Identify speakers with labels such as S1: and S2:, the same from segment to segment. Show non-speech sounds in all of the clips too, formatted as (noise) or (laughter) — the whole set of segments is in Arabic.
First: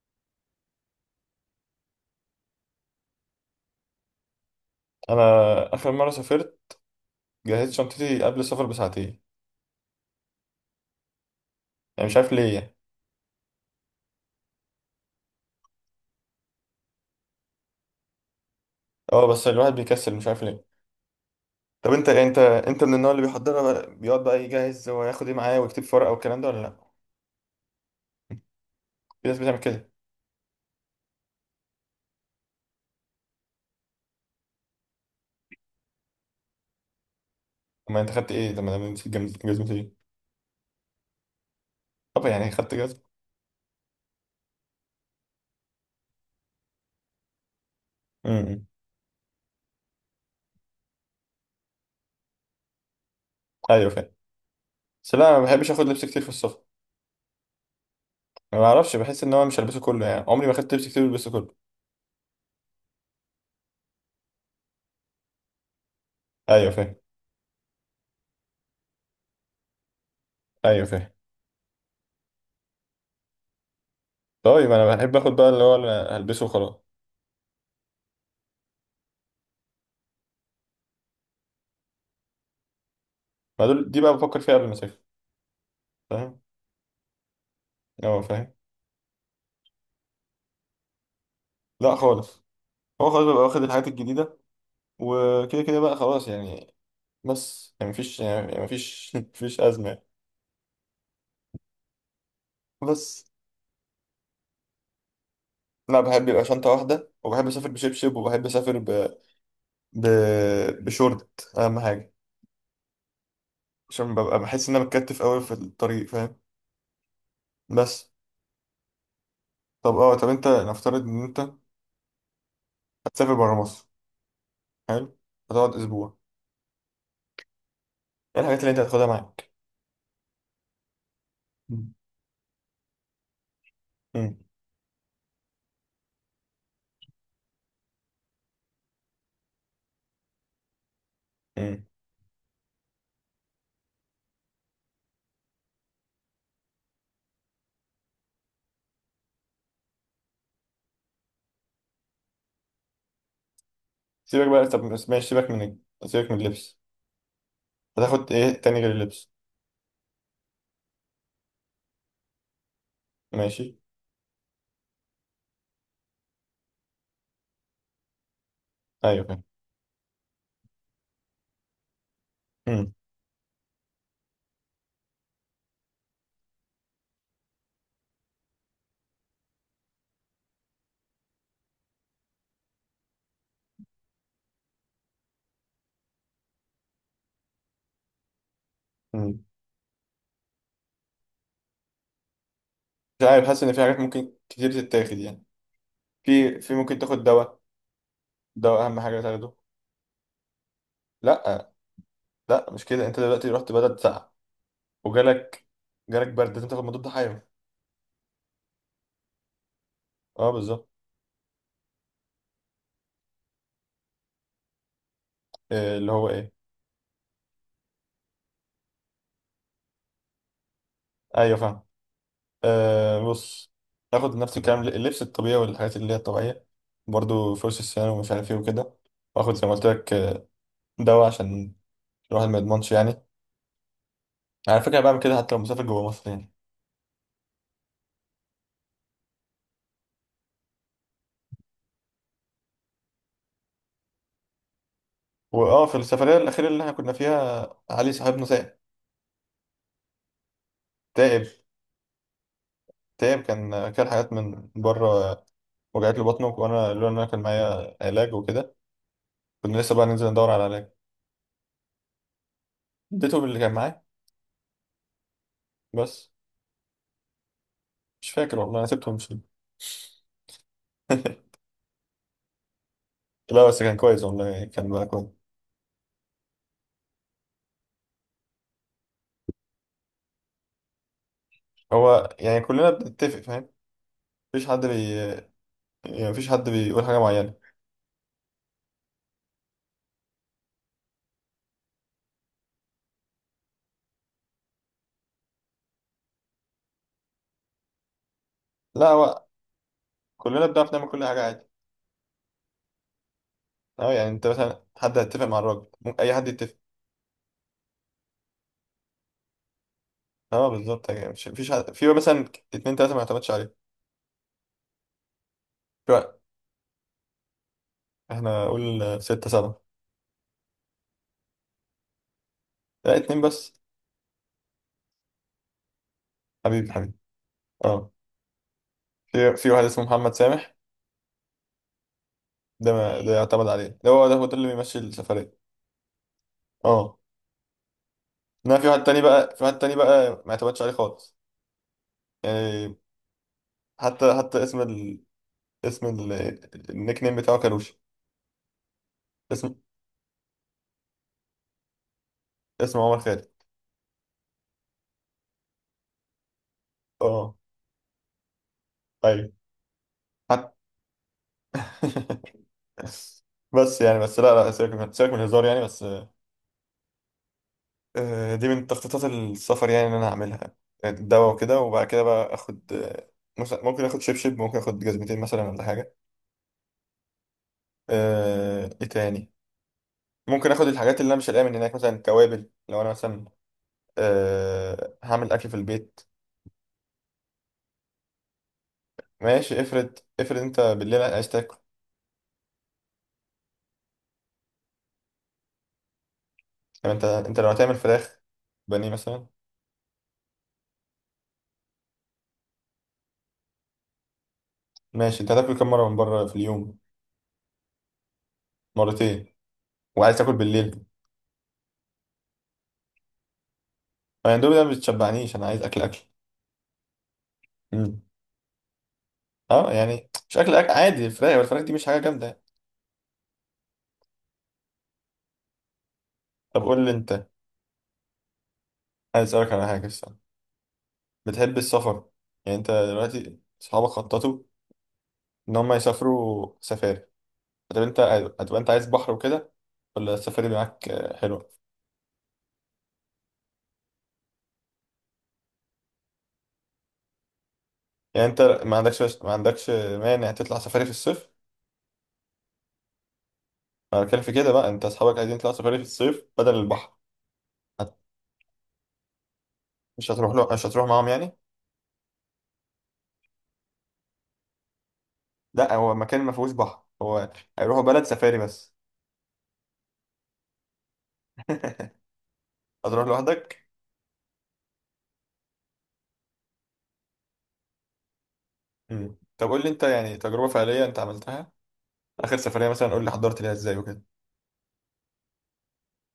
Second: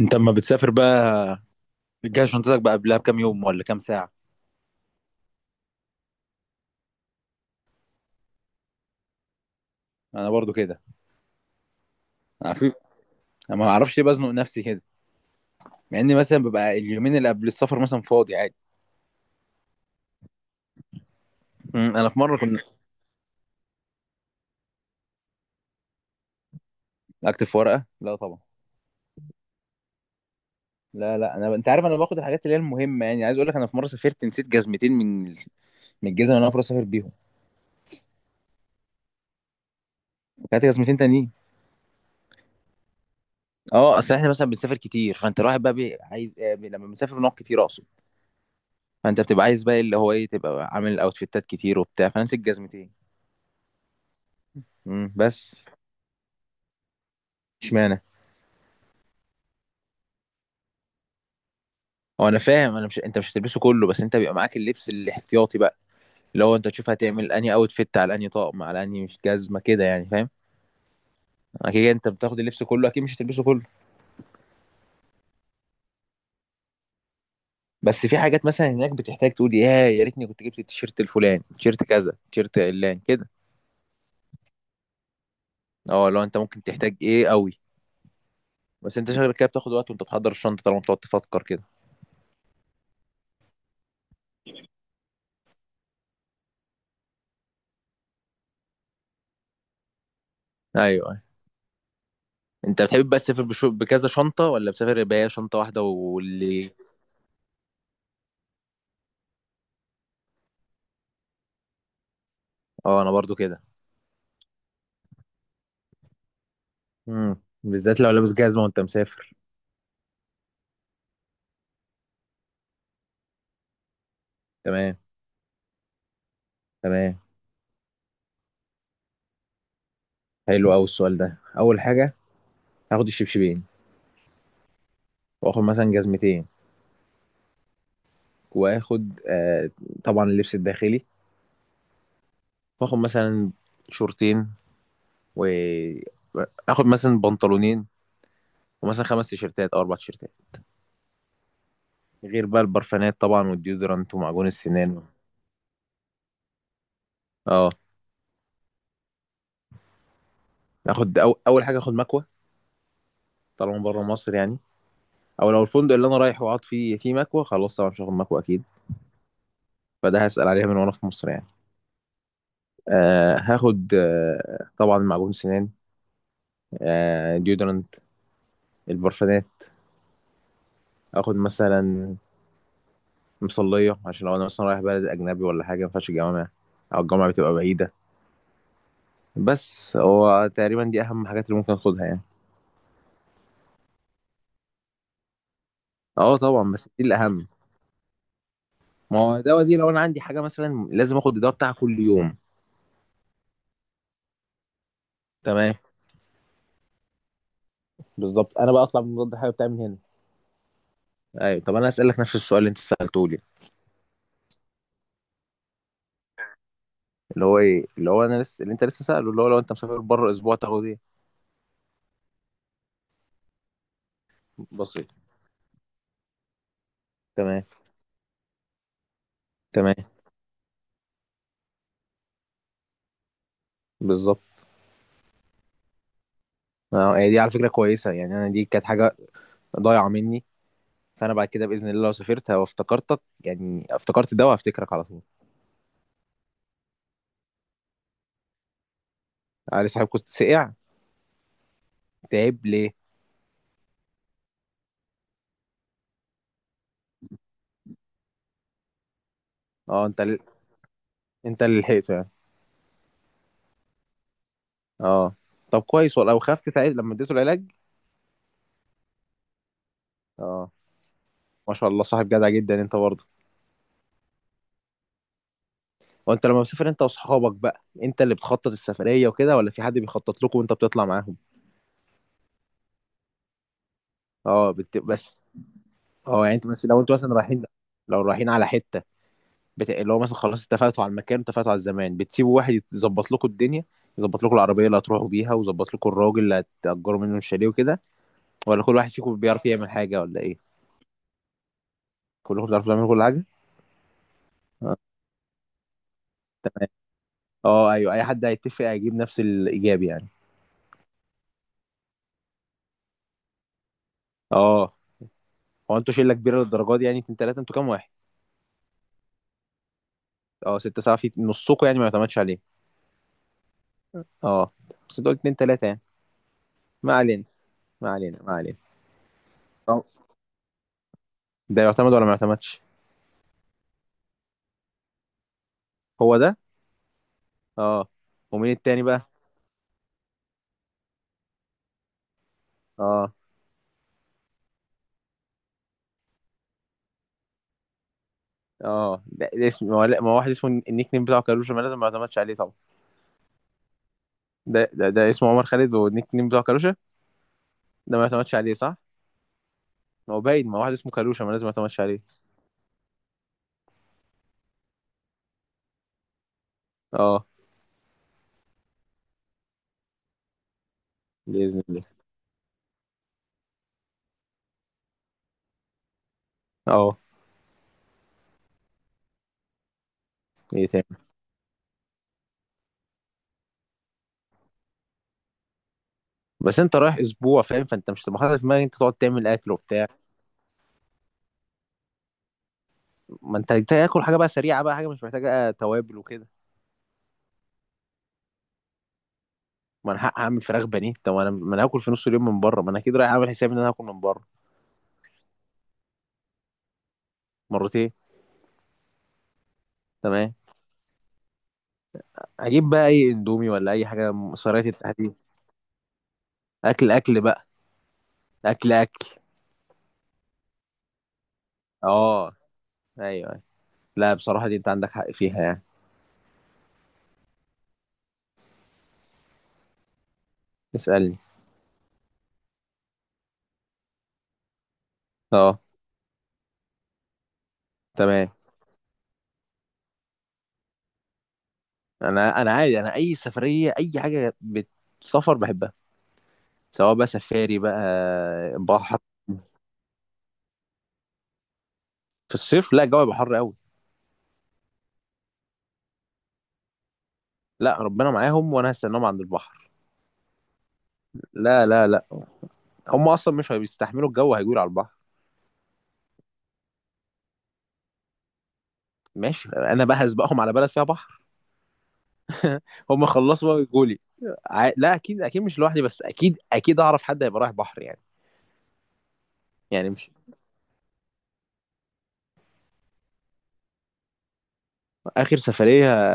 S1: انت اما بتسافر بقى، بتجهز شنطتك بقى قبلها بكام يوم ولا كام ساعه؟
S2: انا اخر مره سافرت، جهزت شنطتي قبل السفر بساعتين.
S1: انا برضو كده.
S2: يعني مش عارف ليه
S1: انا في
S2: يعني.
S1: انا ما اعرفش ليه بزنق نفسي كده، مع اني مثلا ببقى اليومين اللي قبل السفر مثلا فاضي عادي.
S2: اه، بس الواحد بيكسل مش عارف ليه. طب انت
S1: انا في مره
S2: انت
S1: كنت.
S2: انت من النوع اللي بيحضرها بقى، بيقعد بقى يجهز هو هياخد ايه معاه ويكتب في ورقه والكلام ده، ولا لا؟
S1: اكتب في ورقه؟ لا طبعا.
S2: في ناس بتعمل كده.
S1: لا لا، انا، انت عارف، انا باخد الحاجات اللي هي المهمه، يعني عايز اقول لك انا في مره سافرت نسيت جزمتين من الجزم اللي انا المفروض اسافر بيهم.
S2: اما انت خدت ايه لما نسيت جزمتي ايه؟
S1: كانت جزمتين تانيين.
S2: طب يعني خدت جزمه.
S1: اه، اصل احنا مثلا بنسافر كتير، فانت الواحد بقى عايز لما بنسافر بنقعد كتير اقصد.
S2: امم.
S1: فانت بتبقى عايز بقى اللي هو ايه، تبقى عامل اوتفيتات كتير وبتاع، فنسيت جزمتين.
S2: ايوه فاهم. بس لا، انا ما
S1: بس.
S2: بحبش اخد لبس كتير في السفر.
S1: اشمعنى؟
S2: ما بعرفش، بحس ان هو مش هلبسه كله، يعني عمري ما خدت لبس كتير بلبسه كله.
S1: هو انا فاهم، انا مش انت مش هتلبسه كله، بس انت بيبقى معاك اللبس الاحتياطي بقى، اللي هو انت
S2: ايوه
S1: تشوف
S2: فاهم.
S1: هتعمل انهي اوت فيت على انهي طقم على انهي مش جزمه كده، يعني فاهم.
S2: ايوه فاهم.
S1: اكيد انت بتاخد اللبس كله، اكيد مش هتلبسه كله.
S2: طيب انا بحب اخد بقى اللي هو اللي هلبسه وخلاص.
S1: بس في حاجات مثلا هناك بتحتاج تقول يا ريتني كنت جبت التيشيرت الفلاني، تيشيرت كذا، تيشيرت علان كده.
S2: ما دول دي بقى بفكر فيها قبل ما اسافر.
S1: اه، لو انت
S2: فاهم.
S1: ممكن تحتاج ايه قوي.
S2: اه فاهم.
S1: بس انت شغلك كده بتاخد وقت وانت بتحضر الشنطه طالما بتقعد تفكر كده.
S2: لا خالص. هو خلاص بيبقى واخد الحاجات الجديدة. وكده كده بقى خلاص يعني. بس يعني مفيش يعني مفيش (laughs) مفيش أزمة يعني.
S1: ايوه، أيوة. انت بتحب بقى
S2: بس
S1: تسافر بكذا شنطه، ولا بتسافر بهي شنطه واحده
S2: لا، بحب يبقى شنطة
S1: واللي.
S2: واحدة، وبحب أسافر بشبشب، وبحب أسافر ب... بشورت. أهم حاجة
S1: اه انا برضو كده.
S2: عشان ببقى بحس إن أنا متكتف أوي في الطريق، فاهم.
S1: امم، بالذات
S2: بس،
S1: لو لابس جزمه وانت مسافر.
S2: طب أنت نفترض إن أنت هتسافر برا مصر.
S1: تمام.
S2: حلو. هتقعد أسبوع.
S1: تمام.
S2: إيه الحاجات اللي أنت هتاخدها معاك؟
S1: حلو قوي السؤال ده. اول
S2: مم.
S1: حاجه هاخد الشبشبين.
S2: مم.
S1: واخد مثلا جزمتين. واخد آه، طبعا اللبس الداخلي.
S2: مم.
S1: واخد مثلا شورتين. واخد مثلا بنطلونين. ومثلا 5 تيشيرتات او 4 تيشيرتات. غير بقى البرفانات طبعا، والديودرانت، ومعجون
S2: سيبك بقى، طب
S1: السنان.
S2: بس ماشي، سيبك من اللبس.
S1: اه،
S2: هتاخد إيه تاني غير اللبس؟
S1: اول حاجه اخد مكوه.
S2: ماشي.
S1: طالما بره مصر يعني. او لو الفندق اللي انا رايح وقعد فيه فيه مكوه، خلاص طبعا مش هاخد مكوه اكيد.
S2: أيوه فاهم.
S1: فده هسال عليها من وانا في مصر يعني. آه، هاخد آه، طبعا معجون سنان. آه، ديودرانت. البرفانات. اخد مثلا مصلية، عشان لو انا مثلا رايح بلد اجنبي ولا حاجة ما ينفعش الجامعة، او الجامعة بتبقى بعيدة.
S2: مم.
S1: بس هو تقريبا دي اهم حاجات اللي ممكن اخدها يعني.
S2: مش عارف، حاسس ان في حاجات ممكن كتير تتاخد يعني.
S1: اه
S2: في
S1: طبعا،
S2: في
S1: بس
S2: ممكن
S1: دي
S2: تاخد
S1: الاهم.
S2: دواء. دواء اهم
S1: ما
S2: حاجه
S1: هو
S2: تاخده.
S1: الدواء دي لو انا عندي حاجة مثلا لازم اخد الدواء
S2: لا
S1: بتاعها كل يوم.
S2: لا، مش كده. انت دلوقتي رحت بلد ساقعه، وجالك
S1: تمام.
S2: جالك برد، لازم تاخد مضاد حيوي.
S1: بالظبط، انا بقى اطلع من مضاد الحيوي بتاعي من هنا.
S2: اه بالظبط.
S1: ايوه. طب انا اسالك نفس السؤال اللي انت سالته لي.
S2: آه، اللي هو ايه.
S1: اللي هو ايه، اللي هو انا لسه، اللي انت لسه ساله، اللي هو لو انت مسافر بره اسبوع تاخد ايه.
S2: ايوه فاهم. آه بص. تاخد نفس الكلام،
S1: بسيط.
S2: اللبس الطبيعي والحاجات اللي هي الطبيعيه. برضو
S1: تمام.
S2: فرش السنان ومش عارف ايه وكده. واخد زي ما قلت
S1: تمام.
S2: لك دواء عشان الواحد ما يضمنش يعني.
S1: بالظبط.
S2: على فكره بعمل كده حتى لو مسافر جوه مصر يعني.
S1: اه هي دي على فكره كويسه يعني، انا دي كانت حاجه ضايعه مني، فانا بعد كده باذن الله لو سافرت وافتكرتك يعني افتكرت ده وهفتكرك على طول.
S2: واه في السفريه الاخيره اللي احنا كنا فيها علي صاحبنا تعب.
S1: علي صاحب كنت سقع؟
S2: تعب.
S1: تعب ليه؟
S2: تعب. كان حاجات من بره. وجعت له بطنه، وانا لولا ان انا كان معايا علاج وكده، كنا لسه بقى
S1: اه انت
S2: ننزل ندور على علاج.
S1: انت اللي لحقته يعني.
S2: اديته اللي كان معاه.
S1: اه. طب كويس
S2: بس
S1: والله، وخفت ساعتها لما اديته العلاج.
S2: مش فاكر والله، انا سبته ومشيت.
S1: اه.
S2: (laughs)
S1: ما شاء الله، صاحب جدع جدا انت برضه.
S2: لا بس كان كويس والله، كان بقى كويس.
S1: وانت لما بتسافر انت واصحابك بقى، انت اللي بتخطط السفريه وكده، ولا في حد بيخطط لكم وانت بتطلع معاهم؟
S2: هو يعني كلنا بنتفق فاهم. مفيش
S1: اه
S2: حد بي
S1: بس.
S2: يعني
S1: اه
S2: مفيش
S1: يعني انت
S2: حد
S1: بس لو
S2: بيقول
S1: انتوا
S2: حاجة
S1: مثلا
S2: معينة.
S1: رايحين، لو رايحين على حته، اللي هو مثلا خلاص اتفقتوا على المكان، اتفقتوا على الزمان، بتسيبوا واحد يظبط لكم الدنيا، يظبط لكم العربيه اللي هتروحوا بيها، ويظبط لكم الراجل اللي هتأجروا منه الشاليه وكده، ولا كل
S2: لا
S1: واحد فيكم
S2: هو
S1: بيعرف يعمل حاجه ولا ايه؟
S2: كلنا بنعرف نعمل كل حاجة عادي.
S1: كلكم بتعرفوا تعملوا كل حاجه.
S2: اه، يعني انت مثلا
S1: اه.
S2: حد هيتفق مع الراجل، ممكن اي حد يتفق.
S1: تمام. آه، ايوه اي حد هيتفق هيجيب نفس الايجاب يعني.
S2: اه بالظبط، يعني مش مفيش حد في مثلا 2 3 ما يعتمدش عليه.
S1: اه. هو
S2: في
S1: انتوا شله
S2: واحد.
S1: كبيره للدرجه دي يعني؟ اتنين تلاته انتوا كام واحد؟
S2: احنا قول 6 7.
S1: اه 6 7 في نصكم يعني ما يعتمدش عليه.
S2: لا 2 بس.
S1: اه بس انتوا قلت اتنين تلاته يعني.
S2: حبيبي حبيبي.
S1: ما علينا، ما
S2: اه
S1: علينا، ما علينا.
S2: في واحد اسمه
S1: آه.
S2: محمد سامح.
S1: ده يعتمد ولا ما يعتمدش؟
S2: ده ما ده يعتمد عليه، ده هو ده هو ده اللي بيمشي السفرية.
S1: هو ده.
S2: اه.
S1: اه. ومين
S2: انما في
S1: التاني
S2: واحد تاني
S1: بقى؟
S2: بقى في واحد تاني بقى ما اعتمدش عليه خالص يعني.
S1: اه.
S2: حتى اسم ال... النيك نيم بتاعه كاروش.
S1: اه، ده ده
S2: اسم
S1: اسم، ما هو لا، ما هو واحد اسمه النيك نيم بتاعه كاروشا، ما لازم ما يعتمدش عليه طبعا.
S2: اسمه عمر خالد.
S1: ده اسمه عمر خالد، والنيك نيم بتاعه كاروشا،
S2: اه.
S1: ده ما يعتمدش عليه صح؟
S2: ايوه.
S1: ما هو
S2: حت...
S1: باين، ما هو واحد اسمه كاروشا ما لازم ما يعتمدش عليه.
S2: (laughs) بس لا لا، سيبك من الهزار يعني بس.
S1: اه.
S2: دي من تخطيطات السفر يعني ان انا هعملها. الدواء وكده،
S1: بإذن الله.
S2: وبعد كده بقى اخد مثلا ممكن اخد شبشب، ممكن اخد جزمتين مثلا ولا حاجه.
S1: اه،
S2: ايه تاني؟ ممكن
S1: ايه
S2: اخد
S1: تاني.
S2: الحاجات اللي انا مش هلاقيها من هناك، مثلا توابل لو انا مثلا هعمل اكل في البيت.
S1: بس انت رايح اسبوع فاهم، فانت مش هتبقى حاطط في دماغك انت تقعد تعمل اكل
S2: ماشي،
S1: وبتاع.
S2: افرض افرض انت بالليل عايز تاكل.
S1: ما انت تاكل حاجه بقى سريعه بقى، حاجه مش محتاجه توابل وكده.
S2: يعني انت لو هتعمل فراخ بانيه مثلا.
S1: ما انا هعمل فراخ بانيه، طب ما انا هاكل في نص اليوم من بره، ما انا اكيد رايح اعمل حسابي ان انا هاكل من بره.
S2: ماشي، انت هتاكل كم مره من بره في اليوم؟
S1: مرتين.
S2: مرتين. وعايز تاكل
S1: تمام.
S2: بالليل؟
S1: هجيب بقى اي اندومي ولا اي حاجه
S2: فالاندومي
S1: سريعه
S2: ده ما
S1: التحضير.
S2: بتشبعنيش، انا عايز اكل اكل.
S1: اكل اكل بقى.
S2: مم.
S1: اكل اكل.
S2: اه يعني شكل عادي، الفراخ دي مش حاجه جامده
S1: اه.
S2: يعني.
S1: ايوه، أيوة. لا بصراحه دي انت عندك حق فيها يعني.
S2: طب قول لي انت، عايز اسالك على حاجه الصراحه.
S1: اسالني.
S2: بتحب السفر؟ يعني انت دلوقتي اصحابك خططوا ان
S1: اه.
S2: هم يسافروا سفاري، طب انت
S1: تمام.
S2: هتبقى انت عايز بحر وكده، ولا السفاري معاك حلوه؟
S1: انا عادي، انا اي سفريه اي حاجه بتسافر بحبها، سواء بقى سفاري بقى.
S2: يعني انت ما
S1: بحر.
S2: عندكش ما عندكش مانع تطلع سفاري في الصيف.
S1: في الصيف لا الجو يبقى حر قوي.
S2: انا بتكلم في كده بقى، انت اصحابك عايزين يطلعوا سفاري في الصيف بدل البحر.
S1: لا
S2: هت-
S1: ربنا معاهم، وانا هستناهم عند البحر.
S2: مش هتروح معاهم يعني.
S1: لا لا لا، هم اصلا مش هيستحملوا الجو، هيجوا على البحر.
S2: لا هو مكان ما فيهوش بحر، هو هيروحوا بلد سفاري بس.
S1: ماشي، انا بقى هسبقهم على بلد فيها بحر.
S2: (laughs)
S1: (laughs)
S2: هتروح
S1: هم خلصوا بقى
S2: لوحدك؟
S1: ويجوا لي. لا اكيد اكيد مش لوحدي، بس اكيد اكيد اعرف حد هيبقى رايح بحر يعني.
S2: مم. طب قول لي انت
S1: يعني مش.
S2: يعني تجربة فعلية انت عملتها، اخر سفرية مثلا قول لي حضرت ليها ازاي وكده.
S1: اخر سفريه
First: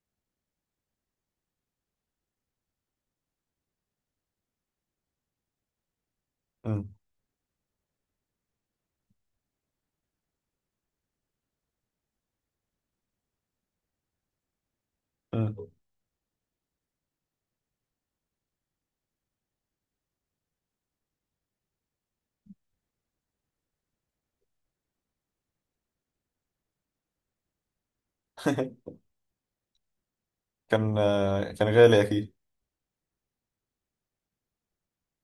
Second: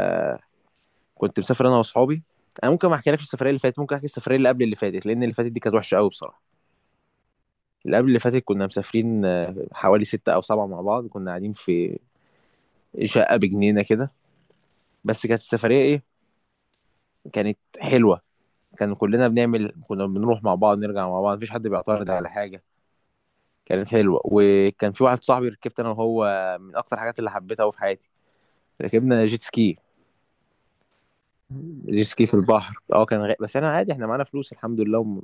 S1: كنت مسافر انا واصحابي. انا ممكن ما احكيلكش السفريه اللي فاتت، ممكن احكي السفريه اللي قبل اللي فاتت، لان اللي فاتت دي كانت وحشه قوي بصراحه.
S2: مم.
S1: اللي قبل اللي فاتت كنا مسافرين آه، حوالي 6 أو 7 مع بعض، كنا قاعدين في شقة بجنينة كده. بس كانت
S2: مم.
S1: السفرية إيه، كانت حلوة. كان كلنا بنعمل، كنا بنروح مع بعض نرجع مع بعض، مفيش حد بيعترض على حاجة. كانت حلوة. وكان في واحد صاحبي ركبت أنا وهو، من أكتر الحاجات اللي حبيتها أوي في حياتي.
S2: (laughs)
S1: ركبنا جيت سكي.
S2: كان غالي
S1: جيت سكي في
S2: اكيد.
S1: البحر. اه كان بس انا عادي، احنا معانا فلوس الحمد لله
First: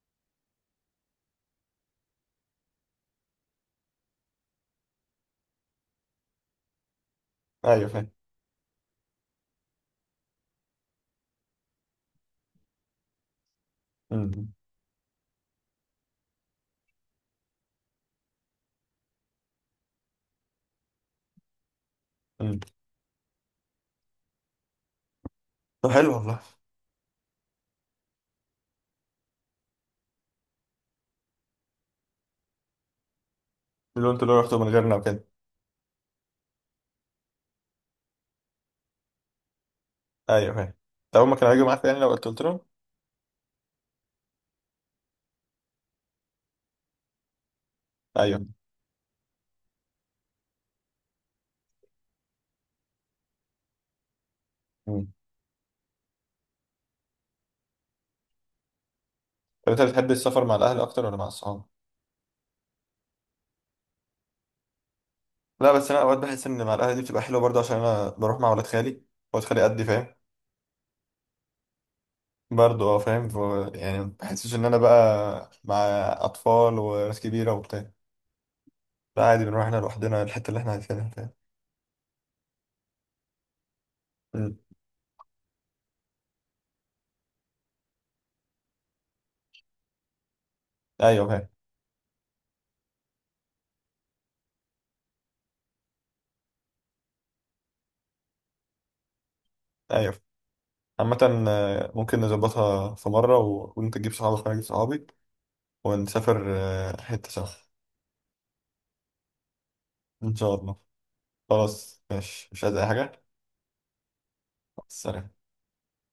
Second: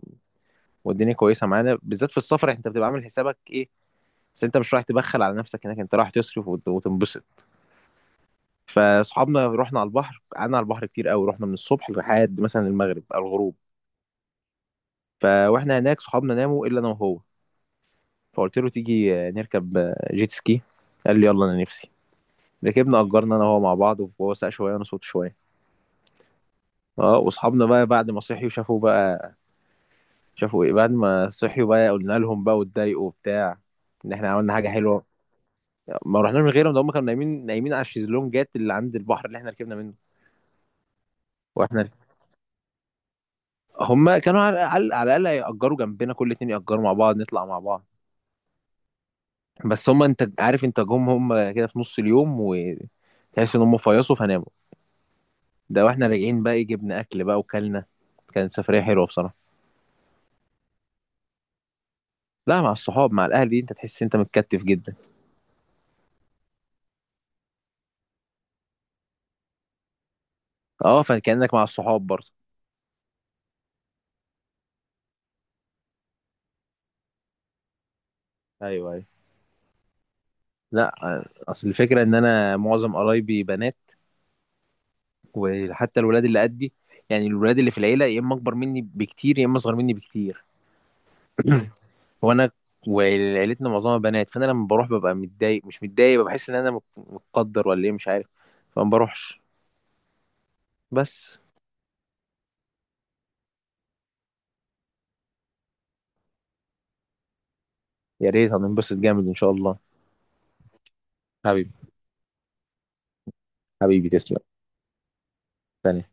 S1: والدنيا كويسه معانا، بالذات في السفر انت بتبقى عامل حسابك ايه، بس انت مش رايح تبخل على نفسك هناك، انت رايح تصرف وتنبسط.
S2: ايوه فاهم.
S1: فاصحابنا رحنا على البحر، قعدنا على البحر كتير قوي، رحنا من الصبح لحد مثلا المغرب او الغروب.
S2: مم.
S1: فواحنا هناك صحابنا ناموا الا انا وهو، فقلت له تيجي نركب جيت سكي. قال لي يلا انا نفسي.
S2: مم.
S1: ركبنا، اجرنا انا وهو مع بعض، وهو ساق شويه وانا صوت شويه.
S2: طب حلو والله.
S1: اه. واصحابنا بقى بعد ما صحيوا شافوا بقى، شافوا ايه بعد ما صحيوا بقى قلنا لهم بقى واتضايقوا وبتاع.
S2: اللي
S1: ان
S2: انتوا
S1: احنا
S2: لو
S1: عملنا
S2: رحتوا من
S1: حاجه
S2: غيرنا
S1: حلوه.
S2: وكده.
S1: ما رحناش من غيرهم ده، هم كانوا نايمين نايمين على الشيزلونجات اللي عند البحر اللي احنا ركبنا منه.
S2: ايوه فاهم. طب هما كانوا هيجوا معاك
S1: واحنا.
S2: يعني لو قلت لهم؟
S1: هم كانوا على الاقل يأجروا جنبنا، كل اتنين يأجروا مع بعض نطلع مع بعض.
S2: ايوه.
S1: بس هم انت عارف انت جم، هم كده في نص اليوم وتحس ان هم فيصوا فناموا.
S2: مم.
S1: ده واحنا راجعين بقى إيه، جبنا اكل بقى وكلنا. كانت سفريه حلوه بصراحه.
S2: طب انت بتحب السفر مع الاهل اكتر ولا مع الصحاب؟
S1: لا مع الصحاب، مع الاهل دي انت تحس انت متكتف جدا.
S2: لا بس انا اوقات بحس ان مع الاهل دي بتبقى حلوه برضه، عشان انا بروح مع ولاد خالي، ولاد خالي قدي فاهم.
S1: اه فكانك مع الصحاب برضه.
S2: برضه اه فاهم، يعني ما بحسش ان انا بقى مع اطفال وناس كبيره وبتاع.
S1: ايوه ايوه.
S2: لا عادي، بنروح احنا لوحدنا الحتة اللي احنا
S1: لا
S2: عايزينها فاهم.
S1: اصل الفكره ان انا معظم قرايبي بنات،
S2: مم.
S1: وحتى الولاد اللي قدي، يعني الولاد اللي في العيله يا اما اكبر مني بكتير يا اما اصغر مني بكتير.
S2: ايوه فاهم.
S1: وانا وعيلتنا معظمها بنات، فانا لما بروح ببقى متضايق، مش متضايق، بحس ان انا متقدر ولا ايه مش عارف، فما بروحش.
S2: ايوه فاهم. عامة
S1: بس.
S2: ممكن نظبطها في مرة، و... وانت تجيب صحابك وانا اجيب صحابي، ونسافر حتة سوا.
S1: يا ريت، هننبسط جامد ان شاء الله.
S2: ان شاء الله.
S1: حبيبي
S2: خلاص ماشي، مش عايز اي حاجة.
S1: حبيبي تسلم.
S2: سلام.
S1: تاني.